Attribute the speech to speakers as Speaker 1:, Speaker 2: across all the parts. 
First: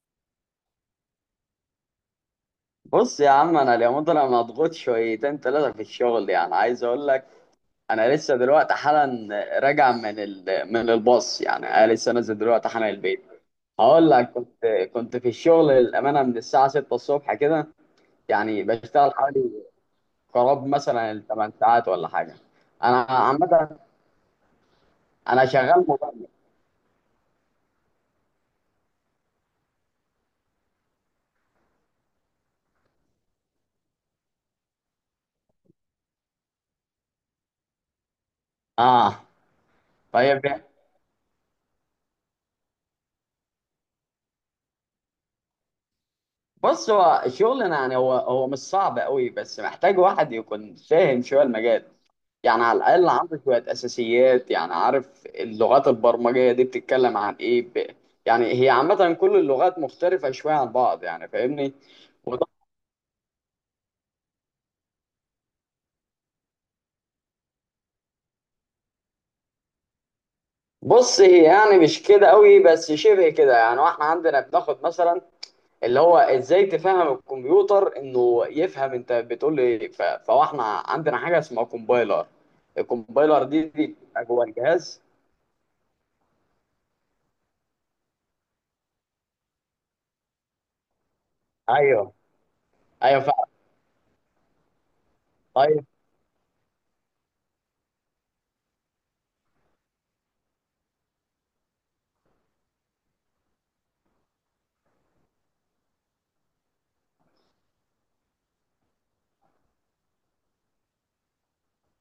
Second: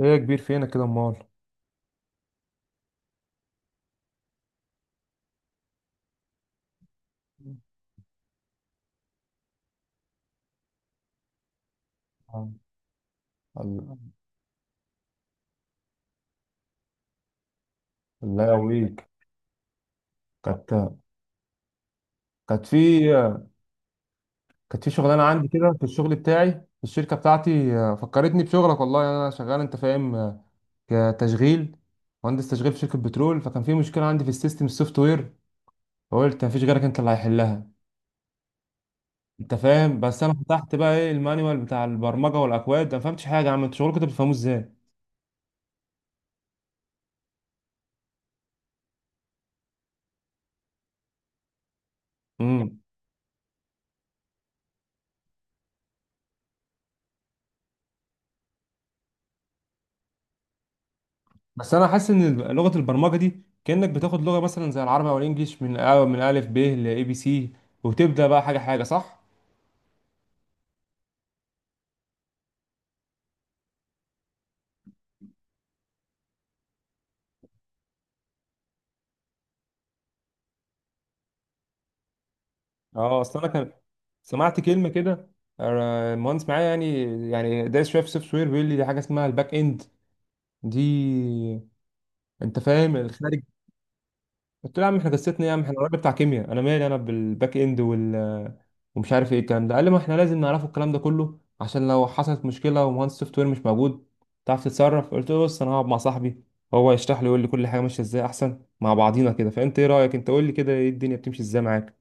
Speaker 1: ايه يا كبير، فينك كده امال؟
Speaker 2: بص يا عم، انا اليومين دول انا مضغوط شويتين ثلاثه في الشغل. يعني عايز اقول لك انا لسه دلوقتي حالا راجع من الباص. يعني انا لسه نازل
Speaker 1: آه.
Speaker 2: دلوقتي حالا البيت.
Speaker 1: آه.
Speaker 2: هقول لك كنت في الشغل الامانه من الساعه 6 الصبح كده.
Speaker 1: الله، يعني
Speaker 2: يعني
Speaker 1: يقويك.
Speaker 2: بشتغل حوالي قراب
Speaker 1: كانت
Speaker 2: مثلا ال 8 ساعات ولا حاجه.
Speaker 1: كانت
Speaker 2: انا
Speaker 1: في
Speaker 2: عامه،
Speaker 1: كانت في شغلانه
Speaker 2: انا
Speaker 1: عندي كده
Speaker 2: شغال
Speaker 1: في الشغل
Speaker 2: مبرمج.
Speaker 1: بتاعي في الشركه بتاعتي، فكرتني بشغلك. والله انا شغال، انت فاهم؟ كتشغيل، مهندس تشغيل في شركه بترول، فكان في مشكله عندي في السيستم، السوفت وير، فقلت مفيش غيرك انت اللي هيحلها.
Speaker 2: اه
Speaker 1: انت فاهم؟ بس انا
Speaker 2: طيب يعني.
Speaker 1: فتحت بقى ايه المانيوال بتاع البرمجه والاكواد، أنا ما فهمتش حاجه. يا عم انتوا شغلكم ده بتفهموه ازاي؟
Speaker 2: بص هو الشغل، يعني هو مش صعب قوي، بس محتاج واحد يكون فاهم شويه المجال. يعني على
Speaker 1: امم.
Speaker 2: الاقل عنده شويه اساسيات، يعني عارف اللغات البرمجيه دي بتتكلم عن ايه. يعني هي عامه كل اللغات مختلفه شويه عن بعض، يعني فاهمني.
Speaker 1: بس انا حاسس ان
Speaker 2: وط-
Speaker 1: لغه البرمجه دي كانك بتاخد لغه مثلا زي العربي او الانجليش، من الف ب لاي بي سي وتبدا بقى حاجه حاجه، صح؟
Speaker 2: بص هي يعني مش كده قوي بس شبه كده. يعني واحنا عندنا بناخد مثلا اللي هو ازاي تفهم الكمبيوتر انه يفهم انت بتقول ايه. فاحنا عندنا حاجه اسمها كومبايلر.
Speaker 1: اه، اصل
Speaker 2: الكومبايلر
Speaker 1: انا
Speaker 2: دي
Speaker 1: كان
Speaker 2: دي بتبقى جوه
Speaker 1: سمعت كلمه
Speaker 2: الجهاز.
Speaker 1: كده، مهندس معايا يعني، يعني دايس شويه في السوفت وير، بيقول لي دي حاجه اسمها الباك اند. دي،
Speaker 2: ايوه،
Speaker 1: انت فاهم،
Speaker 2: ايوه،
Speaker 1: الخارج.
Speaker 2: فعلا.
Speaker 1: قلت له يا عم احنا قصتنا ايه؟ يا عم احنا
Speaker 2: طيب
Speaker 1: الراجل بتاع كيمياء، انا مالي انا بالباك اند وال ومش عارف ايه الكلام ده. قال لي ما احنا لازم نعرفه الكلام ده كله، عشان لو حصلت مشكله ومهندس سوفت وير مش موجود تعرف تتصرف. قلت له بص، انا هقعد مع صاحبي، هو هيشرح لي ويقول لي كل حاجه ماشيه ازاي احسن مع بعضينا كده. فانت ايه رايك؟ انت قول لي كده ايه الدنيا بتمشي ازاي معاك.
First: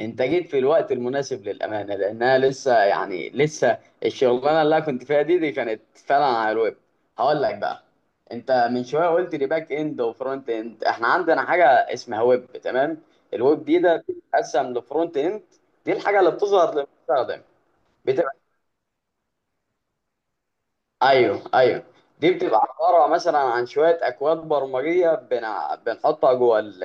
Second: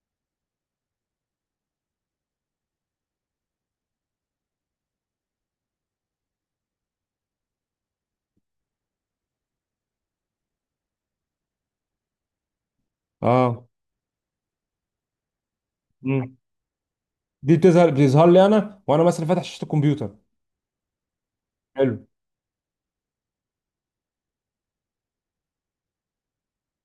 Speaker 2: انت جيت في الوقت المناسب للامانه، لانها لسه يعني لسه الشغلانه اللي انا كنت فيها دي كانت فعلا على الويب. هقول لك بقى، انت من شويه قلت لي باك اند وفرونت اند، احنا عندنا حاجه اسمها ويب، تمام. الويب
Speaker 1: اه.
Speaker 2: دي ده بتتقسم لفرونت اند. دي الحاجه اللي
Speaker 1: امم.
Speaker 2: بتظهر للمستخدم.
Speaker 1: دي بتظهر
Speaker 2: بتبقى،
Speaker 1: لي انا، وانا مثلا فاتح شاشه الكمبيوتر.
Speaker 2: ايوه، ايوه.
Speaker 1: حلو.
Speaker 2: دي بتبقى عباره مثلا عن شويه اكواد برمجيه بنحطها جوه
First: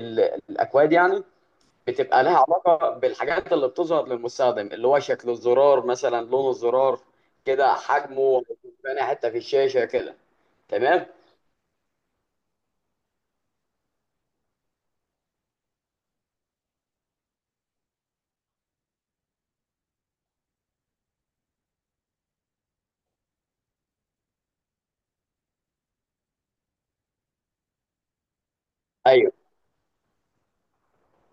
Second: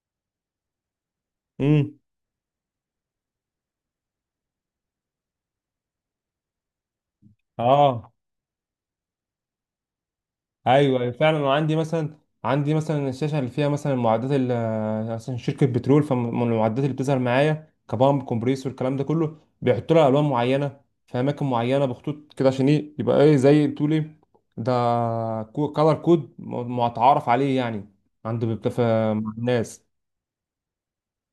Speaker 2: ال- الاكواد يعني.
Speaker 1: امم.
Speaker 2: بتبقى لها علاقة بالحاجات اللي بتظهر للمستخدم، اللي هو شكل الزرار مثلا، لون الزرار كده،
Speaker 1: اه
Speaker 2: حجمه، تاني حتة في الشاشة كده.
Speaker 1: ايوه،
Speaker 2: تمام.
Speaker 1: أيوة، فعلا. انا عندي مثلا، عندي مثلا الشاشه اللي فيها مثلا المعدات اللي، مثلا شركه بترول، فمن المعدات اللي بتظهر معايا كبامب، كومبريسور، الكلام ده كله بيحطوا لها الوان معينه في اماكن معينه بخطوط كده، عشان ايه يبقى ايه زي بتقول ايه، ده كولر كود متعارف عليه يعني مع
Speaker 2: ايوه،
Speaker 1: الناس.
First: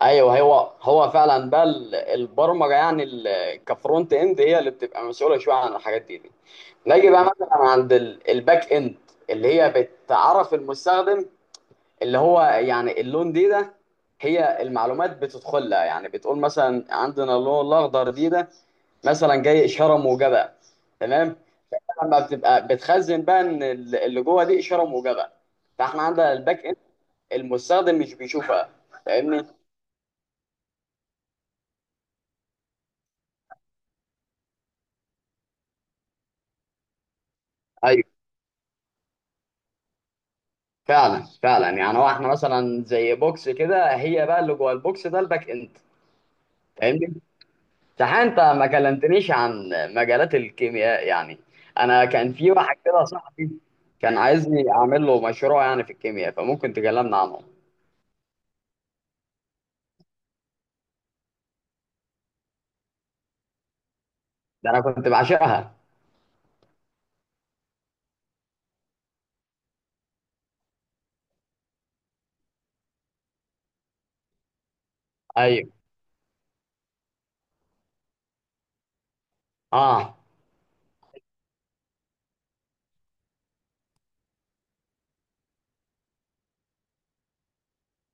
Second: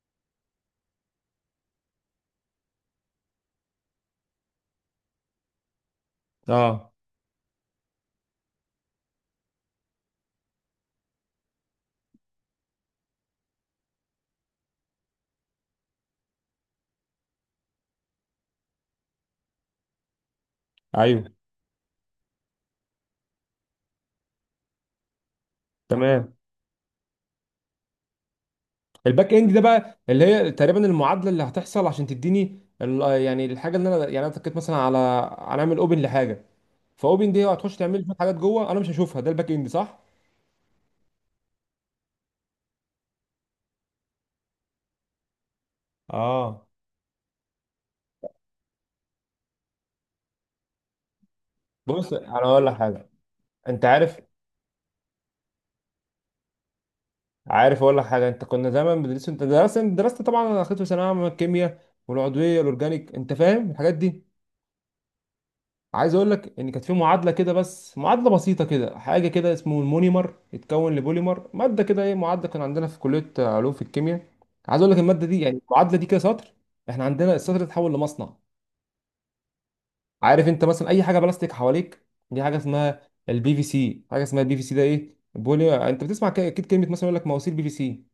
Speaker 2: ايوه، هو فعلا بقى البرمجة. يعني كفرونت اند هي اللي بتبقى مسؤولة شوية عن الحاجات دي.
Speaker 1: اه
Speaker 2: نيجي بقى مثلا عند الباك اند اللي هي بتعرف المستخدم، اللي هو يعني اللون دي ده. هي المعلومات بتدخلها، يعني بتقول مثلا عندنا اللون الاخضر دي ده مثلا جاي اشاره موجبه.
Speaker 1: ايوه
Speaker 2: تمام. لما بتبقى بتخزن بقى ان اللي جوه دي اشاره موجبه، فاحنا
Speaker 1: تمام.
Speaker 2: عندنا الباك اند، المستخدم مش بيشوفها.
Speaker 1: الباك
Speaker 2: فاهمني؟
Speaker 1: اند ده بقى اللي هي تقريبا المعادله اللي هتحصل عشان تديني ال- يعني الحاجه اللي انا، يعني انا اتكيت مثلا على، هنعمل اوبن لحاجه، فاوبن دي هتخش تعمل لي
Speaker 2: ايوه،
Speaker 1: شويه حاجات جوه انا مش هشوفها، ده الباك اند، صح؟
Speaker 2: فعلا، فعلا. يعني هو احنا مثلا زي بوكس كده، هي بقى اللي جوه البوكس ده الباك اند.
Speaker 1: اه.
Speaker 2: فاهمني؟ صح. انت ما كلمتنيش عن مجالات الكيمياء يعني. انا
Speaker 1: بص
Speaker 2: كان
Speaker 1: انا
Speaker 2: في
Speaker 1: اقول لك
Speaker 2: واحد كده
Speaker 1: حاجه،
Speaker 2: صاحبي
Speaker 1: انت
Speaker 2: كان
Speaker 1: عارف،
Speaker 2: عايزني اعمل له مشروع يعني في الكيمياء، فممكن تكلمنا عنه.
Speaker 1: عارف اقول لك حاجه؟ انت كنا زمان بندرس، انت درست طبعا. انا اخدت في ثانويه عامه الكيمياء والعضويه والاورجانيك، انت فاهم الحاجات دي.
Speaker 2: ده انا كنت بعشقها.
Speaker 1: عايز اقول لك ان كانت في معادله كده، بس معادله بسيطه كده، حاجه كده اسمه المونيمر يتكون لبوليمر ماده كده، ايه معادله كان عندنا في كليه علوم في الكيمياء. عايز اقول لك الماده دي، يعني
Speaker 2: ايوه.
Speaker 1: المعادله دي كده سطر، احنا عندنا السطر ده اتحول لمصنع.
Speaker 2: اه.
Speaker 1: عارف انت مثلا اي حاجه بلاستيك حواليك دي حاجه اسمها البي في سي. حاجه اسمها البي في سي ده ايه؟ بولي، انت بتسمع اكيد كلمه مثلا يقول لك مواسير بي في سي؟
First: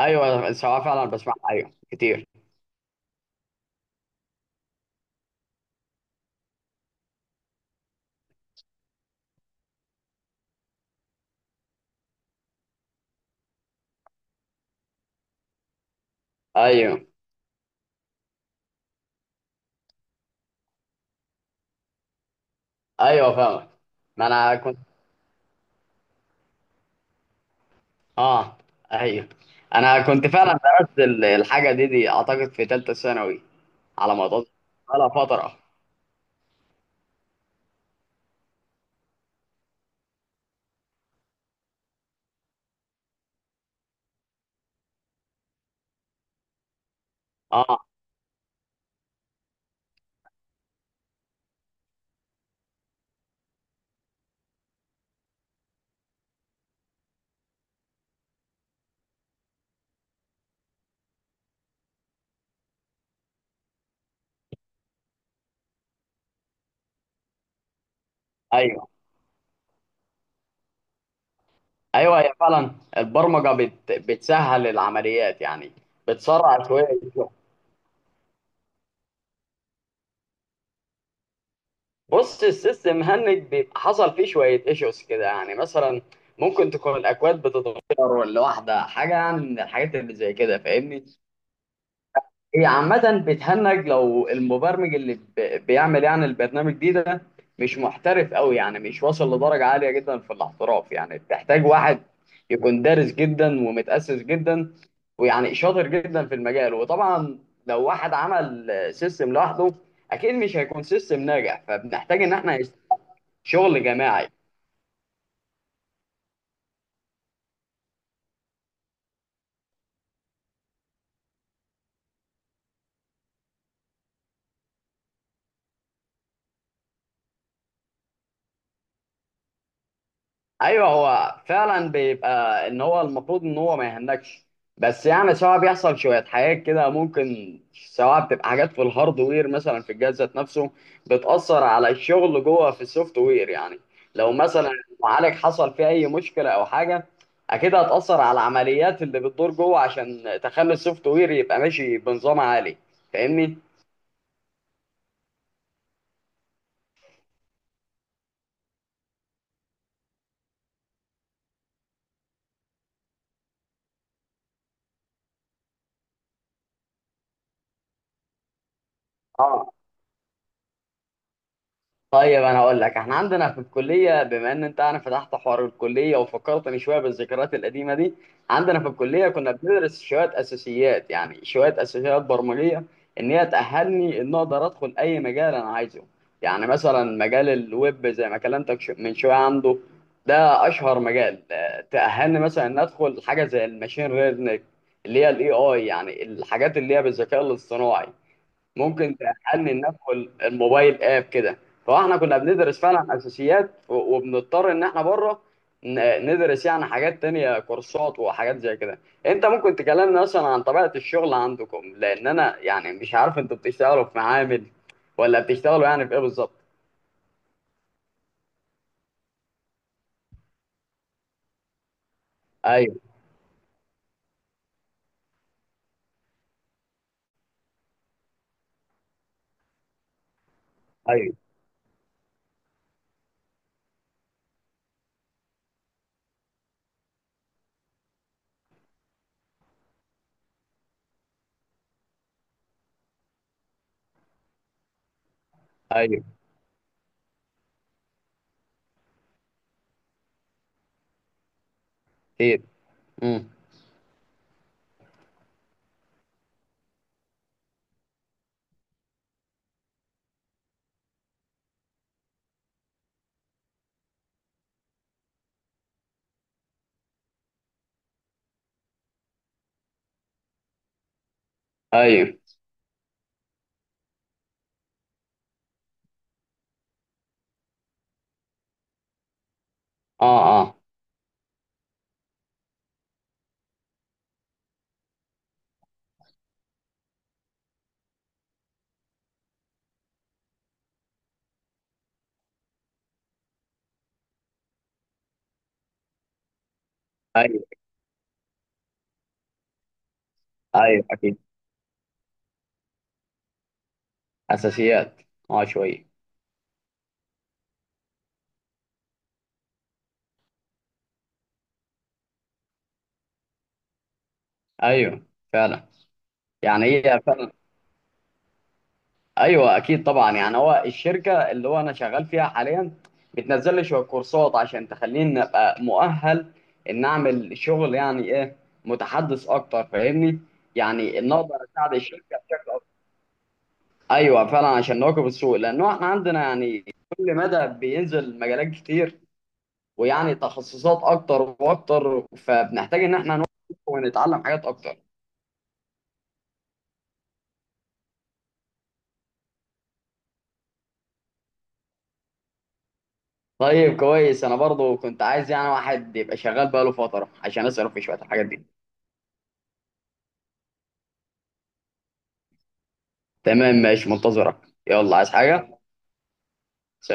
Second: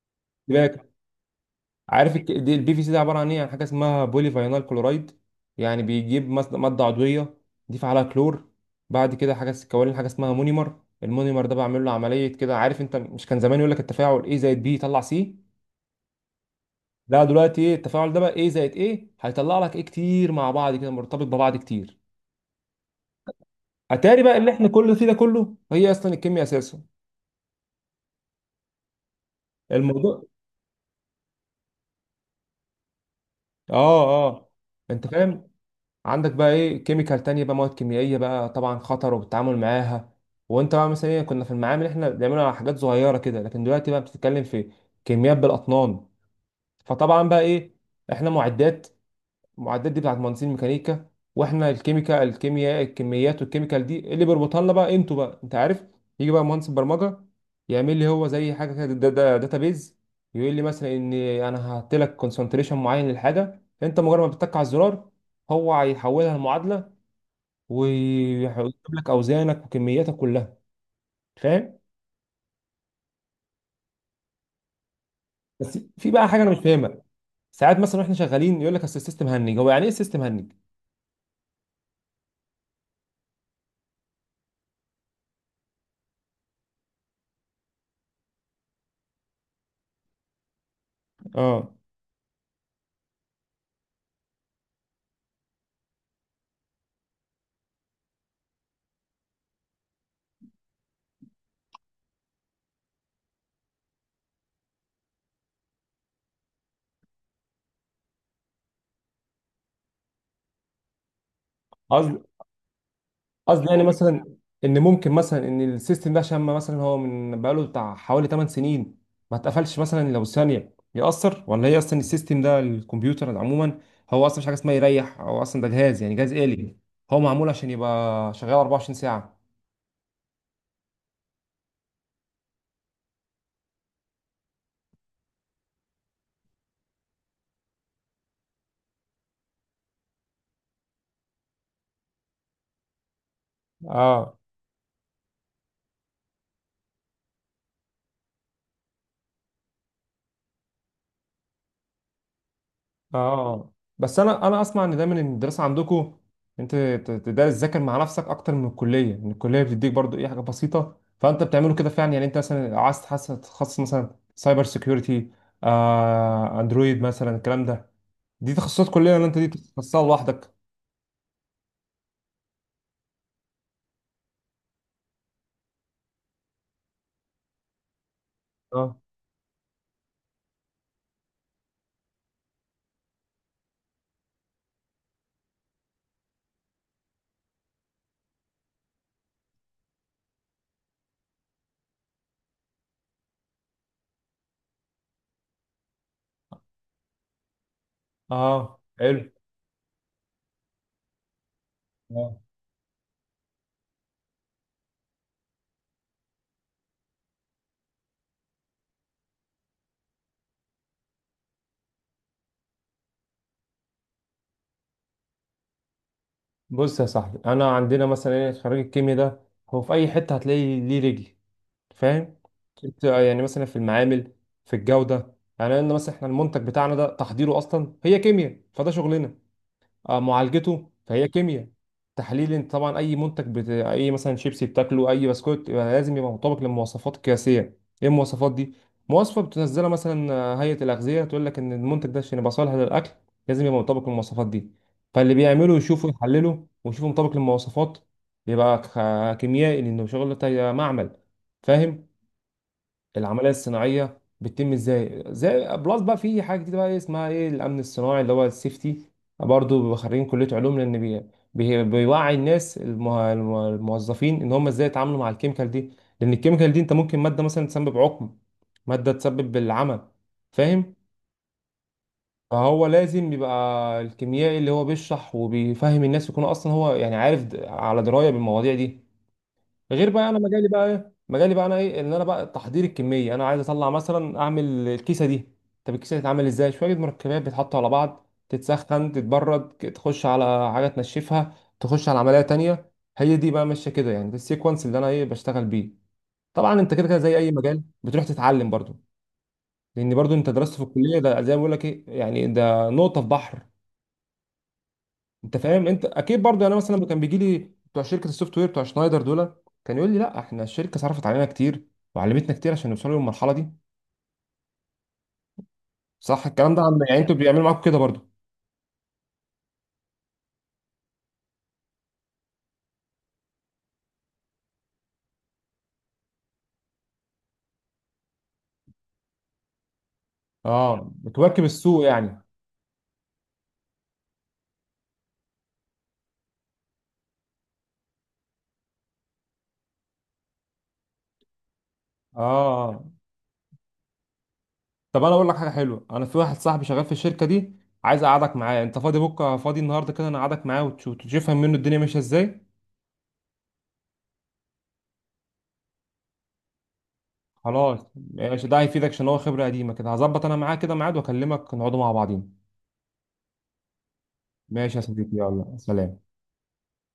Speaker 2: ايوه
Speaker 1: بالك،
Speaker 2: الصراحه فعلا بسمعها ايوه
Speaker 1: عارف
Speaker 2: كتير.
Speaker 1: دي البي في سي ده عباره عن ايه؟ عن حاجه اسمها بولي فاينال كلورايد. يعني بيجيب ماده عضويه، دي فعلها كلور، بعد كده حاجه كوالين، حاجه اسمها مونيمر، المونيمر ده بعمل له عمليه كده. عارف انت مش كان زمان يقول لك التفاعل ايه زائد بي يطلع سي؟
Speaker 2: ايوه،
Speaker 1: لا دلوقتي ايه التفاعل ده بقى، ايه زائد ايه هيطلع لك ايه كتير مع بعض كده، مرتبط ببعض كتير.
Speaker 2: ايوه، فاهمك.
Speaker 1: اتاري
Speaker 2: ما
Speaker 1: بقى اللي
Speaker 2: انا
Speaker 1: احنا
Speaker 2: كنت
Speaker 1: كل فيه ده كله هي اصلا الكيمياء اساسه
Speaker 2: اه، ايوه، انا
Speaker 1: الموضوع.
Speaker 2: كنت فعلا درست الحاجه دي اعتقد في ثالثه ثانوي، على ما
Speaker 1: اه اه.
Speaker 2: اتذكر،
Speaker 1: انت
Speaker 2: على
Speaker 1: فاهم،
Speaker 2: فتره.
Speaker 1: عندك بقى ايه كيميكال تانية بقى، مواد كيميائيه بقى طبعا خطر والتعامل معاها. وانت بقى مثلا إيه، كنا في المعامل احنا بنعملها على حاجات صغيره كده، لكن دلوقتي بقى بتتكلم في كميات بالاطنان. فطبعا بقى ايه،
Speaker 2: اه.
Speaker 1: احنا معدات، المعدات دي بتاعت مهندسين الميكانيكا، واحنا الكيميكا، الكيمياء، الكميات والكيميكال دي اللي بيربطها لنا بقى انتوا بقى، انت عارف، يجي بقى مهندس البرمجه يعمل لي هو زي حاجه كده، دا داتابيز، يقول لي مثلا ان انا هحط لك كونسنتريشن معين للحاجه، انت مجرد ما بتتك على الزرار هو هيحولها لمعادله ويجيب
Speaker 2: ايوه،
Speaker 1: لك اوزانك وكمياتك كلها. فاهم؟
Speaker 2: ايوه هي فعلا البرمجه بتسهل العمليات يعني.
Speaker 1: بس في بقى حاجه انا مش
Speaker 2: بتسرع شويه
Speaker 1: فاهمها،
Speaker 2: الشغل.
Speaker 1: ساعات مثلا واحنا شغالين يقول لك اصل السيستم هنج، هو يعني ايه السيستم هنج؟
Speaker 2: بص السيستم هنج بيبقى حصل فيه شويه ايشوز كده، يعني مثلا ممكن تكون الاكواد بتتغير ولا واحده، حاجه يعني من الحاجات اللي زي كده. فاهمني؟
Speaker 1: اه،
Speaker 2: هي عامة بتهنج لو المبرمج اللي بيعمل يعني البرنامج دي ده مش محترف قوي، يعني مش واصل لدرجة عالية جدا في الاحتراف. يعني بتحتاج واحد يكون دارس جدا ومتأسس جدا، ويعني شاطر جدا في المجال. وطبعا لو واحد عمل سيستم لوحده اكيد مش هيكون سيستم ناجح، فبنحتاج ان احنا
Speaker 1: قصدي يعني
Speaker 2: شغل جماعي.
Speaker 1: مثلا ان ممكن مثلا ان السيستم ده، عشان ما مثلا هو من بقاله بتاع حوالي 8 سنين ما اتقفلش، مثلا لو ثانيه يأثر؟ ولا هي اصلا السيستم ده، الكمبيوتر عموما هو اصلا مش حاجه اسمها يريح، هو اصلا ده جهاز، يعني جهاز آلي، هو معمول عشان يبقى شغال 24 ساعه.
Speaker 2: ايوه هو فعلا بيبقى ان هو المفروض ان هو ما يهنكش، بس يعني سواء بيحصل شويه حاجات كده، ممكن سواء بتبقى حاجات في الهاردوير مثلا في الجهاز ذات نفسه بتاثر على الشغل جوه في السوفت وير يعني. لو
Speaker 1: اه
Speaker 2: مثلا المعالج حصل فيه اي مشكله او حاجه اكيد هتاثر على العمليات اللي بتدور جوه عشان تخلي السوفت وير يبقى ماشي بنظام عالي. فاهمني؟
Speaker 1: اه. بس انا اسمع ان دايما ان الدراسه عندكم انت تدرس تذاكر مع نفسك اكتر من الكليه، ان الكليه بتديك برضو ايه حاجه بسيطه، فانت بتعمله كده فعلا؟ يعني انت مثلا عايز تتخصص مثلا سايبر سيكيورتي، اندرويد مثلا الكلام ده، دي تخصصات كليه ولا انت دي
Speaker 2: اه.
Speaker 1: تخصصها لوحدك؟
Speaker 2: طيب انا هقول لك، احنا عندنا في الكليه، بما ان انت انا فتحت حوار الكليه وفكرتني شويه بالذكريات القديمه دي، عندنا في
Speaker 1: اه
Speaker 2: الكليه كنا بندرس شويه اساسيات، يعني شويه اساسيات برمجيه، ان هي تاهلني ان اقدر ادخل اي مجال انا عايزه. يعني مثلا مجال الويب زي ما كلمتك من شويه عنده، ده اشهر مجال. تاهلني مثلا ان ادخل حاجه زي الماشين ليرنينج اللي هي الاي اي، يعني الحاجات اللي هي بالذكاء الاصطناعي.
Speaker 1: اه
Speaker 2: ممكن
Speaker 1: حلو.
Speaker 2: تأني ندخل الموبايل اب كده. فاحنا كنا
Speaker 1: آه.
Speaker 2: بندرس فعلا اساسيات، وبنضطر ان احنا بره ندرس يعني حاجات تانية، كورسات وحاجات زي كده. انت ممكن تكلمنا مثلا عن طبيعة الشغل عندكم، لان انا يعني مش عارف انتوا بتشتغلوا في معامل ولا بتشتغلوا يعني في ايه بالظبط.
Speaker 1: بص يا صاحبي، انا عندنا مثلا ايه، خريج الكيمياء ده هو في اي حته هتلاقي ليه رجل. فاهم؟ انت
Speaker 2: ايوه.
Speaker 1: يعني مثلا في المعامل، في الجوده، يعني لان مثلا احنا المنتج بتاعنا ده تحضيره اصلا هي كيمياء، فده شغلنا، معالجته فهي
Speaker 2: ايوه.
Speaker 1: كيمياء، تحليل، انت طبعا اي اي مثلا شيبسي بتاكله، اي بسكوت، يبقى لازم يبقى مطابق للمواصفات القياسيه. ايه المواصفات دي؟ مواصفه بتنزلها مثلا، هيئه الاغذيه، تقول لك ان المنتج ده عشان يبقى صالح للاكل لازم يبقى مطابق للمواصفات دي. فاللي بيعمله يشوفه،
Speaker 2: ايوه
Speaker 1: يحلله، ويشوفه مطابق للمواصفات، يبقى كيميائي، لانه شغل بتاع معمل. فاهم؟
Speaker 2: اكيد. امم.
Speaker 1: العمليه الصناعيه بتتم ازاي زي بلس بقى، في حاجه جديده بقى اسمها ايه، الامن الصناعي اللي هو السيفتي، برضه بيبقوا خارجين كليه علوم، لان بيوعي الناس الموظفين ان هم ازاي يتعاملوا مع الكيميكال دي. لان الكيميكال دي، انت ممكن ماده مثلا تسبب عقم، ماده تسبب بالعمى. فاهم؟
Speaker 2: ايوه.
Speaker 1: فهو لازم يبقى الكيميائي اللي هو بيشرح وبيفهم الناس يكون اصلا هو يعني عارف، على درايه بالمواضيع دي. غير بقى
Speaker 2: اه.
Speaker 1: انا مجالي
Speaker 2: اه.
Speaker 1: بقى ايه، مجالي بقى انا ايه، ان انا بقى تحضير الكميه، انا عايز اطلع مثلا اعمل الكيسه دي. طب الكيسه دي تتعمل ازاي؟ شويه مركبات بيتحطوا على بعض، تتسخن، تتبرد، تخش على حاجه تنشفها، تخش على عمليه تانية. هي دي بقى ماشيه كده يعني، ده السيكونس اللي انا ايه بشتغل بيه. طبعا انت كده كده زي اي
Speaker 2: ايوه.
Speaker 1: مجال بتروح تتعلم برضو، لان برضو انت درست في
Speaker 2: ايوه
Speaker 1: الكليه
Speaker 2: اكيد.
Speaker 1: ده زي ما بقول لك ايه يعني، ده نقطه في بحر.
Speaker 2: اساسيات.
Speaker 1: انت
Speaker 2: اه،
Speaker 1: فاهم، انت
Speaker 2: شوية.
Speaker 1: اكيد برضه يعني، انا مثلا كان بيجي لي بتوع شركه السوفت وير بتوع شنايدر دول كان يقول لي لا احنا الشركه صرفت علينا كتير وعلمتنا كتير عشان نوصلوا للمرحله دي.
Speaker 2: ايوه فعلا.
Speaker 1: صح الكلام ده؟
Speaker 2: يعني
Speaker 1: عن يعني
Speaker 2: هي
Speaker 1: انتوا
Speaker 2: فعلا.
Speaker 1: بيعملوا معاكم كده برضه؟
Speaker 2: ايوه اكيد طبعا. يعني هو الشركه اللي هو انا شغال فيها حاليا بتنزل لي شويه كورسات عشان تخليني ابقى مؤهل، ان اعمل شغل يعني ايه، متحدث اكتر. فاهمني؟
Speaker 1: اه
Speaker 2: يعني ان اقدر
Speaker 1: بتواكب
Speaker 2: اساعد
Speaker 1: السوق
Speaker 2: الشركه
Speaker 1: يعني.
Speaker 2: بشكل اكتر. ايوه فعلا عشان نواكب السوق، لانه احنا عندنا يعني كل مدى بينزل مجالات كتير، ويعني تخصصات اكتر واكتر،
Speaker 1: اه. آه.
Speaker 2: فبنحتاج ان احنا نواكب ونتعلم حاجات اكتر.
Speaker 1: طب انا اقول لك حاجه حلوه، انا في واحد صاحبي شغال في الشركه دي، عايز اقعدك معاه. انت فاضي بكره، فاضي النهارده كده، انا اقعدك معاه وتشوف تفهم منه الدنيا ماشيه ازاي.
Speaker 2: طيب كويس. انا برضو كنت عايز يعني واحد يبقى شغال بقاله فتره عشان اساله في
Speaker 1: خلاص
Speaker 2: شويه الحاجات دي.
Speaker 1: ماشي، ده هيفيدك عشان هو خبره قديمه كده، هظبط انا معاه كده ميعاد واكلمك نقعدوا مع بعضين.
Speaker 2: تمام ماشي، منتظرك.
Speaker 1: ماشي يا
Speaker 2: يلا
Speaker 1: صديقي،
Speaker 2: عايز
Speaker 1: يلا
Speaker 2: حاجة؟
Speaker 1: سلام.